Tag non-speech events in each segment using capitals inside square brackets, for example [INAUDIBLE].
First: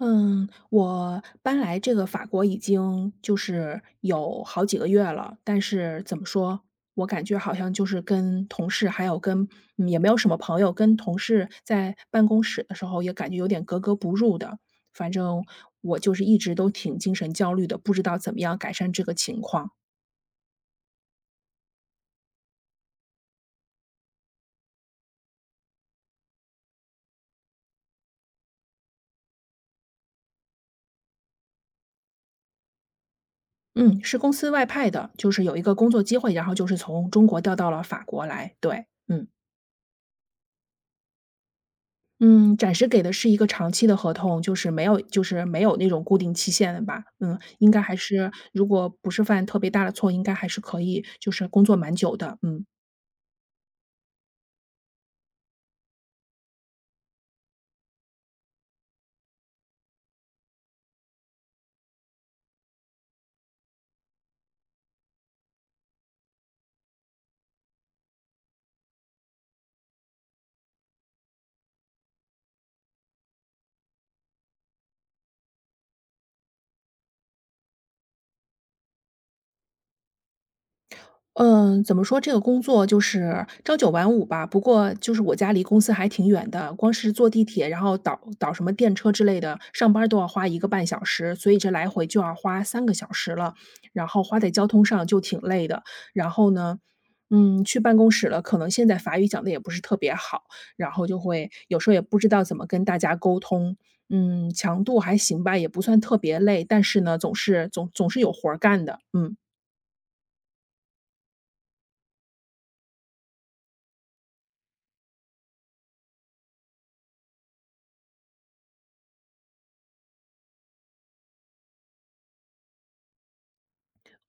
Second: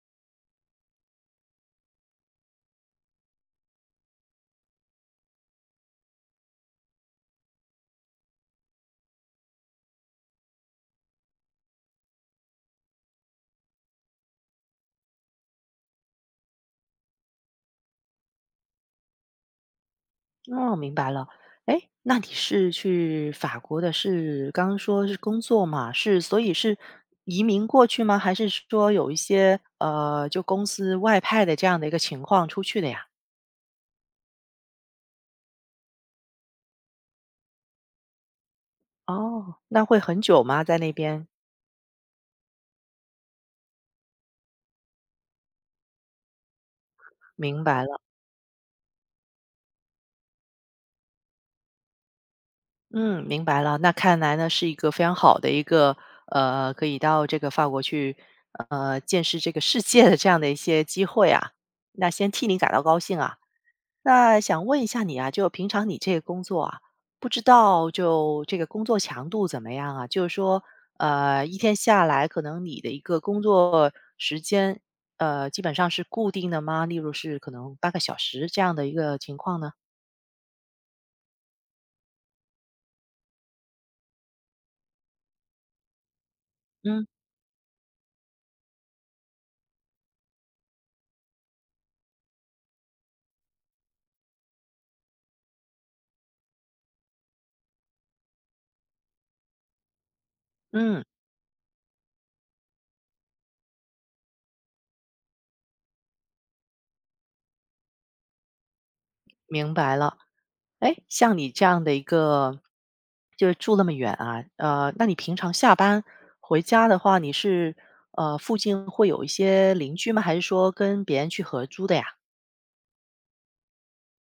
嗯，我搬来这个法国已经就是有好几个月了，但是怎么说，我感觉好像就是跟同事还有跟也没有什么朋友，跟同事在办公室的时候也感觉有点格格不入的，反正我就是一直都挺精神焦虑的，不知道怎么样改善这个情况。哦，明白了，诶？那你是去法国的是刚说是工作嘛，是所以是移民过去吗？还是说有一些，呃，就公司外派的这样的一个情况出去的呀？嗯，是公司外派的，就是有一个工作机会，然后就是从中国调到了法国来，对，嗯。哦，那会很久吗？在那边。嗯，暂时给的是一个长期的合同，就是没有就是没有那种固定期限的吧，嗯，明应该白还了。是如果不是犯特别大的错，应该还是可以就是工作蛮久的，嗯。嗯，明白了，那看来呢，是一个非常好的一个，呃，可以到这个法国去，呃，见识这个世界的这样的一些机会啊，那先替你感到高兴啊。那想问一下你啊，就平常你这个工作啊，不知道就这个工作强度怎么样啊？就是说，呃，一天下来，可能你的一个工作时间，呃，基本上是固定的吗？例如是可能8个小时这样的一个情况呢？嗯，怎么说，这个工作就是朝九晚五吧，不过就是我家离公司还挺远的，光嗯。是坐地铁，然后倒倒什么电车之类的，上班儿都要花1个半小时，所以这来回就要花3个小时了，然后花在交通上就挺累的。然后呢，嗯，去办公室了，可能现在法语讲得也不是特别好，然后嗯。就会有时候也不知道怎么跟大家沟通，嗯，强度还行吧，也不算特别累，但是呢，总是总总是有活儿干的，嗯。明白了，诶，像你这样的一个，就是住那么远啊呃，那你平常下班回家的话，你是，呃，附近会有一些邻居吗？还是说跟别人去合租的呀？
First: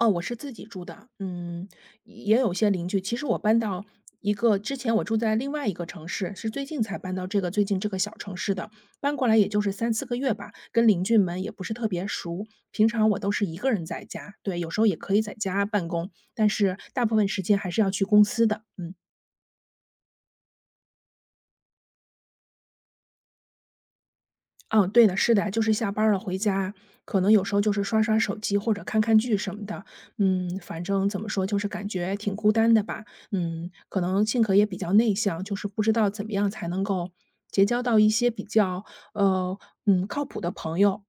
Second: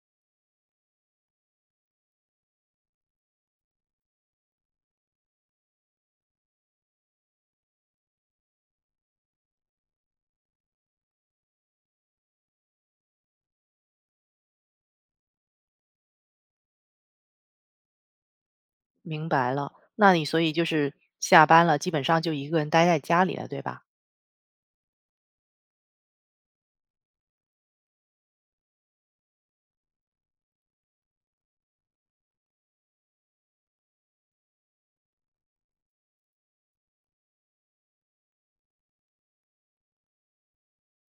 哦，我是自己住的，嗯，也有些邻居，其实我搬到一个之前我住在另外一个城市，是最近才搬到这个最近这个小城市的，搬过来也就是3-4个月吧，跟邻居们也不是特别熟，平常我都是一个人在家，对，有时候也可以在家办公，但是大部分时间还是要去公司的，嗯。明白了，那你所以就是下班了，基本上就一个人呆在家里了，对吧？嗯，对的，是的，就是下班儿了回家，可能有时候就是刷刷手机或者看看剧什么的。嗯，反正怎么说，就是感觉挺孤单的吧，嗯，可能性格也比较内向，就是不知道怎么样才能够结交到一些比较，呃，嗯，靠谱的朋友。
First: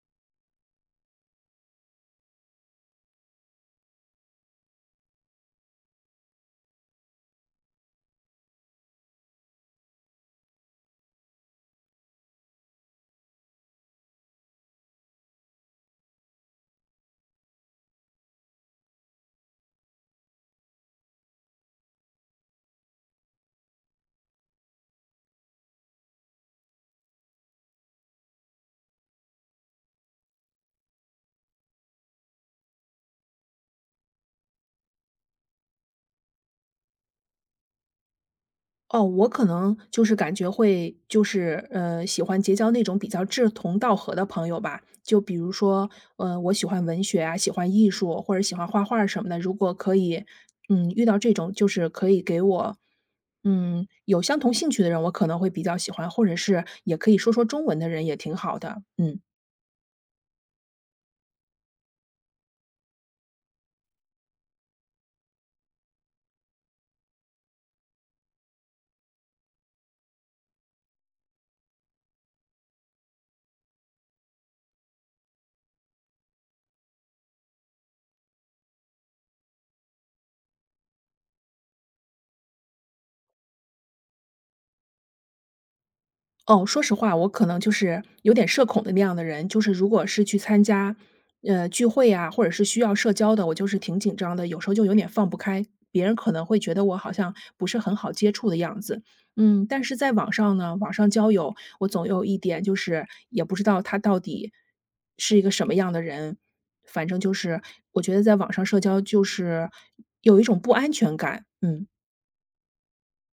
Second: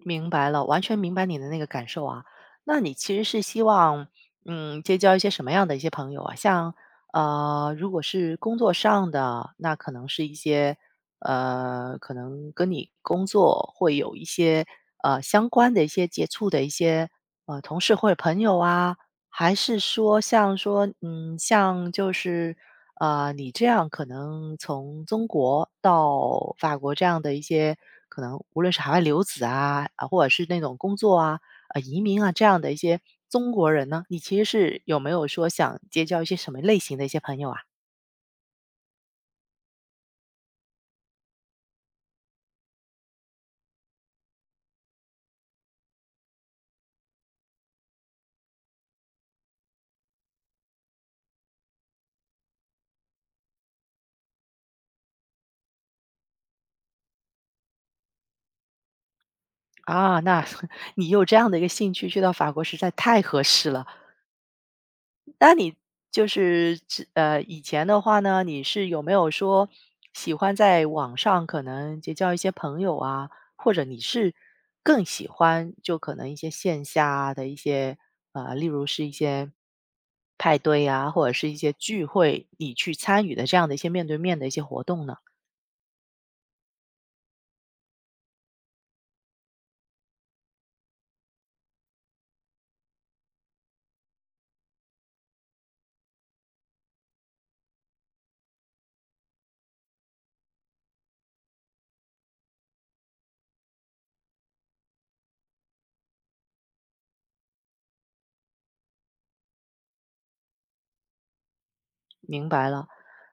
明白了，完全明白你的那个感受啊。那你其实是希望，嗯，结交一些什么样的一些朋友啊？像，呃，如果是工作上的，那可能是一些，呃，可能跟你工作会有一些，呃，相关的一些接触的一些，呃，同事或者朋友啊？还是说像说，嗯，像就是，呃，你这样可能从中国到法国这样的一些，可能无论是海外留子啊，啊，或者是那种工作啊，呃，移民啊，这样的一些中国人呢？你其实是有没有说想结交一些什么类型的一些朋友啊？哦，我可能就是感觉会就是，呃，喜欢结交那种比较志同道合的朋友吧。就比如说，呃，我喜欢文学啊，喜欢艺术或者喜欢画画儿什么的，如果可以，嗯，遇到这种就是可以给我，嗯，有相同兴趣的人，我可能会比较喜欢，或者是也可以说说中文的人也挺好的，嗯。啊，那 [CHUCKLES] 你有这样的一个兴趣，去到法国实在太合适了。那你就是，是呃，以前的话呢，你是有没有说，喜欢在网上可能结交一些朋友啊。或者你是更喜欢就可能一些线下的一些，呃，例如是一些派对啊，或者是一些聚会，你去参与的这样的一些面对面的一些活动呢？哦，说实话，我可能就是有点社恐的那样的人。就是如果是去参加，呃，聚会啊，或者是需要社交的，我就是挺紧张的，有时候就有点放不开。别人可能会觉得我好像不是很好接触的样子。嗯，但是在网上呢，网上交友，我总有一点就是也不知道他到底是一个什么样的人，反正就是，我觉得在网上社交就是有一种不安全感，嗯。明白了，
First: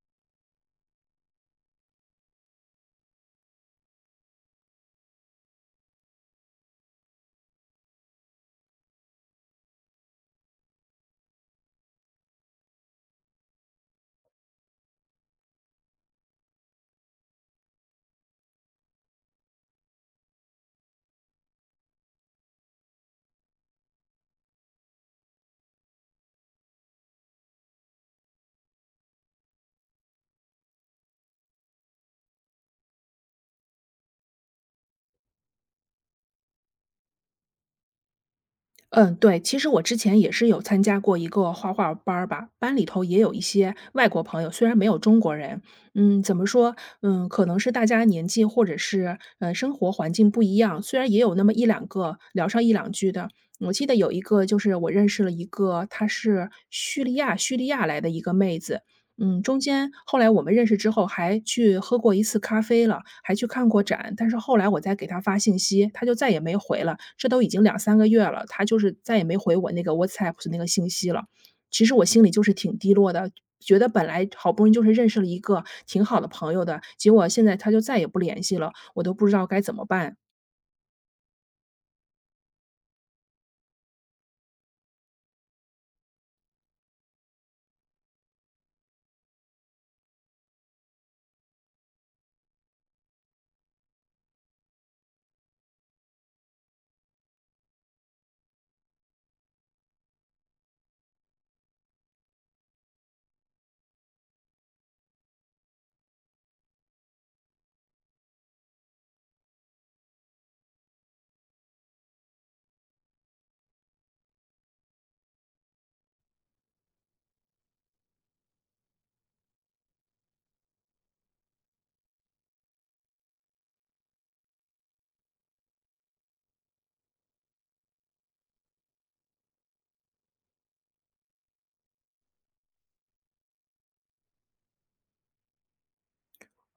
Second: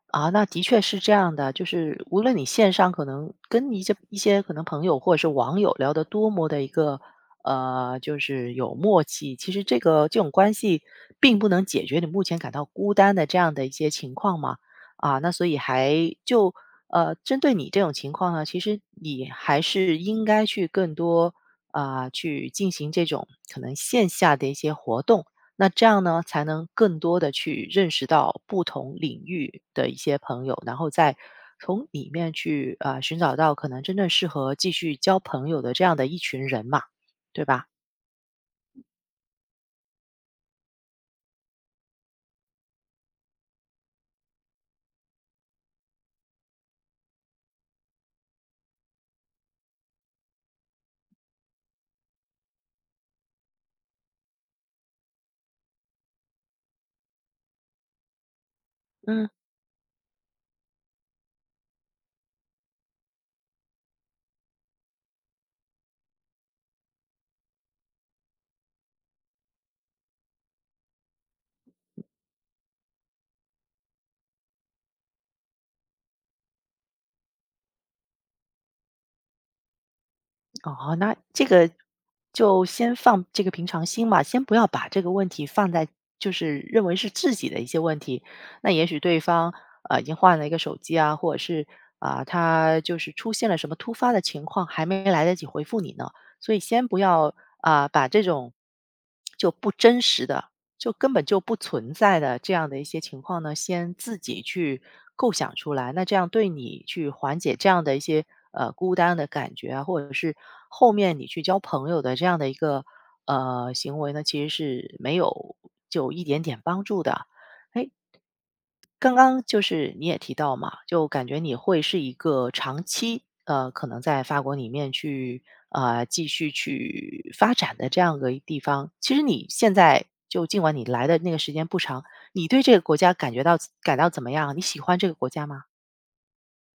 啊，那的确是这样的，就是无论你线上可能跟一些一些可能朋友或者是网友聊得多么的一个，呃，就是有默契，其实这个这种关系并不能解决你目前感到孤单的这样的一些情况嘛。啊，那所以还就呃，针对你这种情况呢，其实，你还是应该去更多，呃，去进行这种，可能线下的一些活动。那这样呢，才能更多地去认识到不同领域的一些朋友，然后再从里面去，呃，寻找到可能真正适合继续交朋友的这样的一群人嘛，对吧？嗯，对，其实我之前也是有参加过一个画画儿班儿吧，班里头也有一些外国朋友，虽然没有中国人，嗯，怎么说，嗯，可能是大家年纪或者是，呃，生活环境不一样，虽然也有那么一两个聊上一两句的。我记得有一个就是我认识了一个她是叙利亚叙利亚来的一个妹子。嗯。嗯，中间后来我们认识之后，还去喝过一次咖啡了，还去看过展。但是后来我再给她信息，她就再也没回了，这都已经2-3个月了，她就是再也没回我那个 WhatsApp 的那个信息了。其实我心里就是挺低落的，觉得本来好不容易就是认识了一个挺好的朋友的，结果现在她就再也不联系了，我都不知道该怎么办。哦，那这个就先放这个平常心吧，先不要把这个问题放在就是认为是自己的一些问题，那也许对方，呃，已经换了一个手机啊，或者是，啊，她就是出现了什么突发的情况，还没来得及回复你呢。所以先不要，啊，把这种 [SMACKS LIPS] 就不真实的，就根本就不存在的这样的一些情况呢，先自己去构想出来，那这样对你去缓解这样的一些，呃，孤单的感觉啊，或者是，后面你去交朋友的这样的一个，呃，行为呢，其实是没有就一点点帮助的。诶，刚刚就是你也提到嘛，就感觉你会是一个长期，呃，可能在法国里面去呃，继续去发展的这样个地方。其实你现在就尽管你来的那个时间不长，你对这个国家感觉到感到怎么样？你喜欢这个国家吗？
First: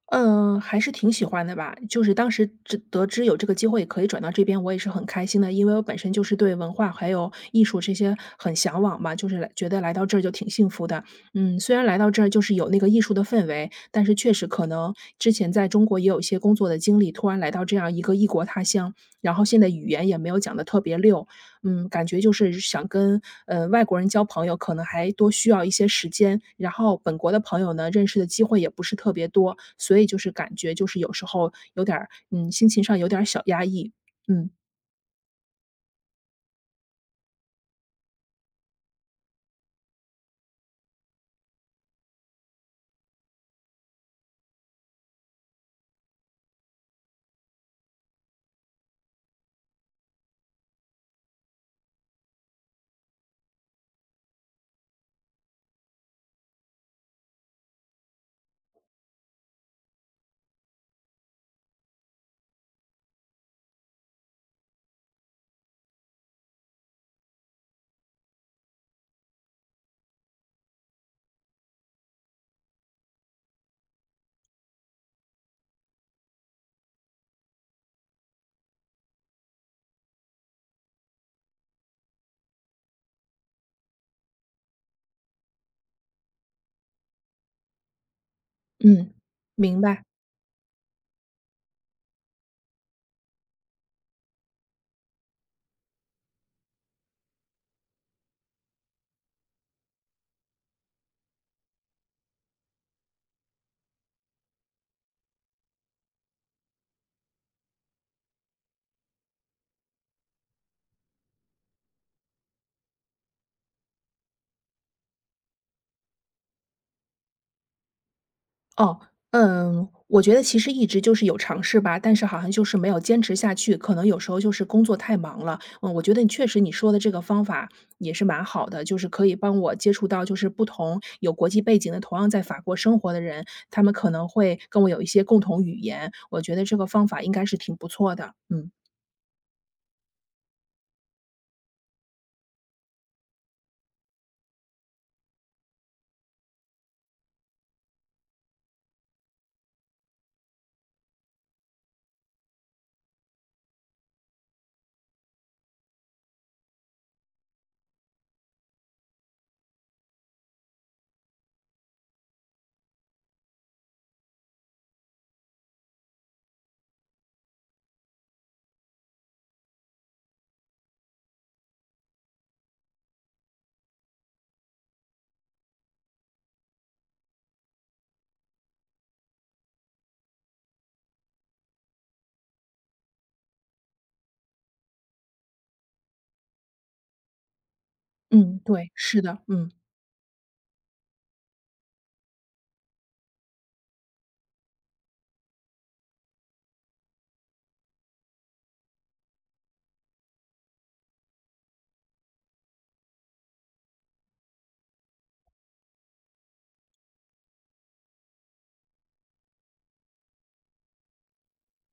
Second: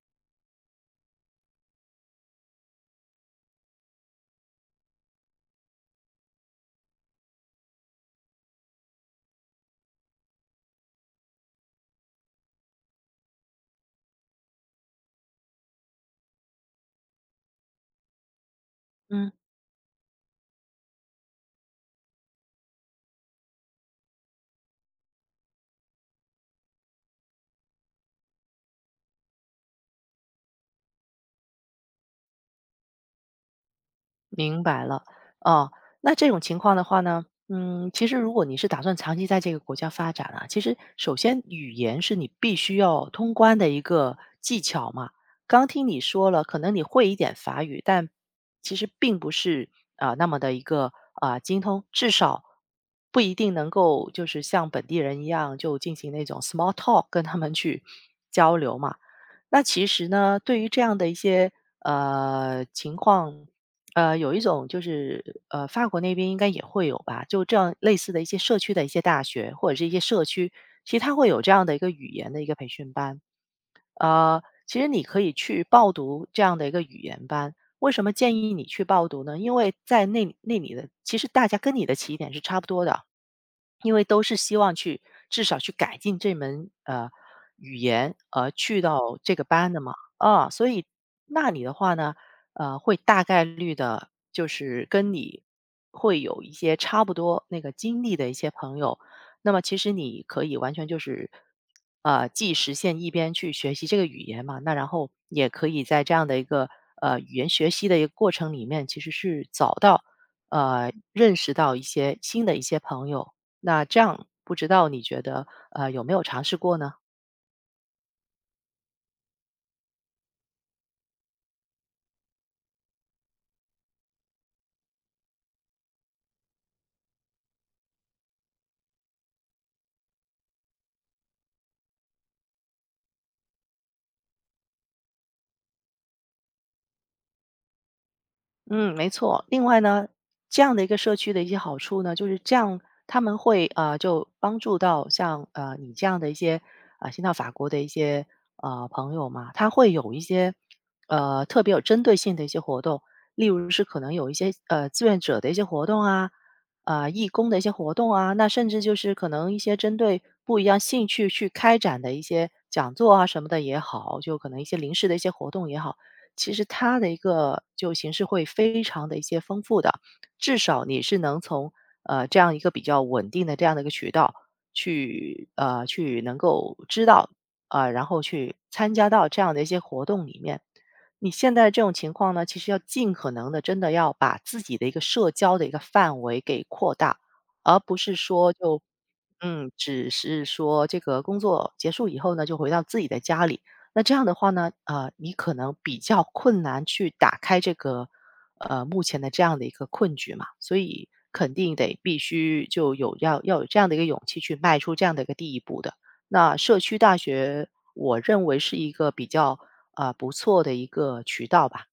嗯，还是挺喜欢的吧，就是当时知得知有这个机会可以转到这边，我也是很开心的。因为我本身就是对文化还有艺术这些很向往嘛，就是来觉得来到这儿就挺幸福的。嗯，虽然来到这儿就是有那个艺术的氛围，但是确实可能之前在中国也有一些工作的经历。突然来到这样一个异国他乡，嗯。然后现在语言也没有讲得特别溜，嗯，感觉就是想跟，呃，外国人交朋友，可能还多需要一些时间。然后本国的朋友呢，认识的机会也不是特别多，所以就是感觉就是有时候有点儿，嗯，心情上有点儿小压抑，嗯。明白了。啊，那这种情况的话呢，嗯，其实如果你是打算长期在这个国家发展啊，其实首先语言是你必须要通关的一个技巧嘛。刚听你说了，可能你会一点法语，但其实并不是，呃，那么地一个，呃，精通，至少不一定能够就是像本地人一样就进行那种 small talk 跟他们去交流嘛。那其实呢，对于这样的一些，呃，情况，呃，有一种就是，呃，法国那边应该也会有吧，就这类似的一些社区的一些大学或者是一些社区，其实它会有这样的一个语言的一个培训班。呃，其实你可以去报读这样的一个语言班，为什么建议你去报读呢？因为在那里那里的其实大家跟你的起点是差不多的。因为都是希望去，至少去改进这门，呃，语言，而去嗯，到这个班的明嘛。白。啊，所以那里的话呢，呃，会大概率的就是，跟你会有一些差不多那个经历的一些朋友，那么其实你可以完全就是，呃，既实现一边去学习这个语言嘛，那然后也可以在这样的一个，呃，语言学习的一个过程里面，其实是找到，呃，认识到一些新的一些朋友。那这样不知道你觉得，呃，有没有尝试过呢？哦，嗯，我觉得其实一直就是有尝试吧，但是好像就是没有坚持下去，可能有时候就是工作太忙了。嗯，我觉得你确实你说的这个方法也是蛮好的，就是可以帮我接触到就是不同有国际背景的，同样在法国生活的人，他们可能会跟我有一些共同语言。我觉得这个方法应该是挺不错的，嗯。嗯，没错。另外呢，这样的一个社区的一些好处呢，就是这样，他们会，呃，就帮助到，像，呃，你这样的一些，呃，先到法国的一些，呃，朋友嘛。它会有一些，呃，特别有针对性的一些活动，例如是可能有一些呃，志愿者的一些活动啊，呃，义工的一些活动啊，那甚至就是可能一些针对不一样兴趣去开展的一些讲座啊，什么的也好，就可能一些临时的一些活动也好。其实它的一个就形式会非常得一些丰富的，至少你是能从，呃，这样一个比较稳定的这样的一个渠道去呃，去能够知道，呃，然后去参加到这样的一些活动里面。你现在的这种情况呢，其实要尽可能地真的要把自己的一个社交的一个范围给扩大，而不是说嗯，就，对，是的，嗯，嗯。只是说这个工作结束以后呢，就回到自己的家里。那这样的话呢，呃，你可能比较困难去打开这个，呃，目前的这样的一个困局嘛，所以肯定得必须就有，要要有这样的一个勇气去迈出这样的一个第一步的。那社区大学，我认为是一个比较，呃，不错的一个渠道吧。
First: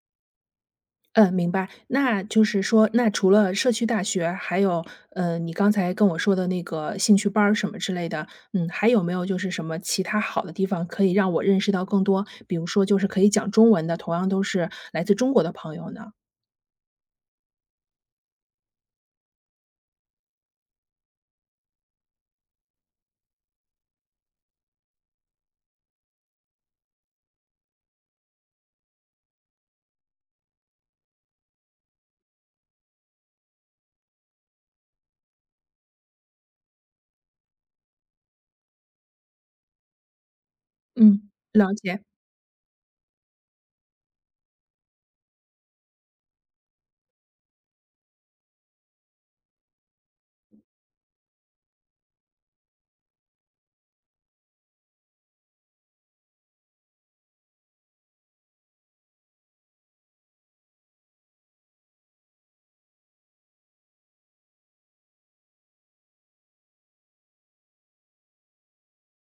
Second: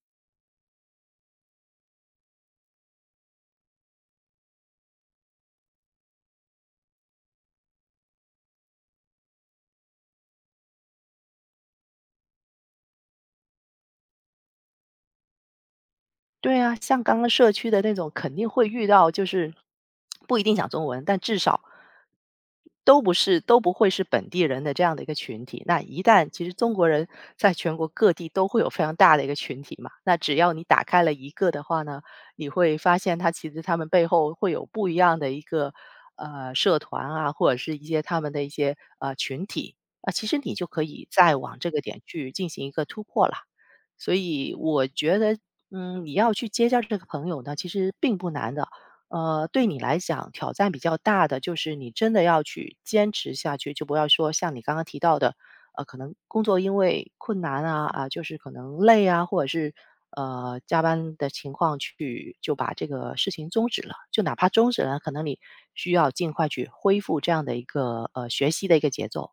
嗯，明白。那就是说那除了社区大学，还有，呃，你刚才跟我说的那个兴趣班儿什么之类的，嗯，还有没有就是什么其他好的地方可以让我认识到更多，比如说就是可以讲中文的，同样都是来自中国的朋友呢？对啊，像刚刚社区的那种肯定会遇到，就是不一定讲中文，但至少，都不是都不会是本地人的这样的一个群体。那一旦其实中国人在全国各地都会有非常大的一个群体嘛，那只要你打开了一个的话呢，你会发现他其实他们背后会有不一样的一个，呃，社团啊，或者是一些他们的一些，呃，群体，呃，其实你就可以嗯，再往这了个点解。去进行一个突破了。所以我觉得，嗯，你要去结交这个朋友呢，其实并不难的，呃，对你来讲，挑战比较大的就是你真的要去坚持下去，就不要说像你刚刚提到的，呃，可能工作因为困难啊，啊，就是可能累啊，或者是，呃，加班的情况去就把这个事情终止了，就哪怕终止了，可能你需要尽快去恢复这样的一个，呃，学习的一个节奏。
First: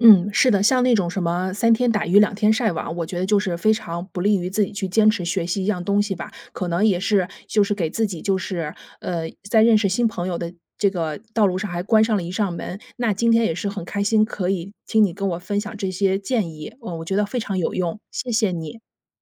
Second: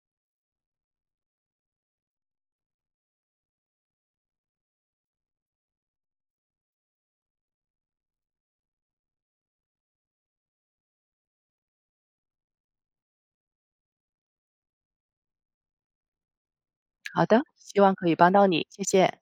嗯，是的，像那种什么三天打鱼两天晒网，我觉得就是非常不利于自己去坚持学习一样东西吧。可能也是就是给自己就是，呃，在认识新朋友的这个道路上还关上了一扇门。那今天也是很开心，可以听你跟我分享这些建议，呃，我觉好得非的，常有希望用，可以谢帮到谢你，你。谢谢。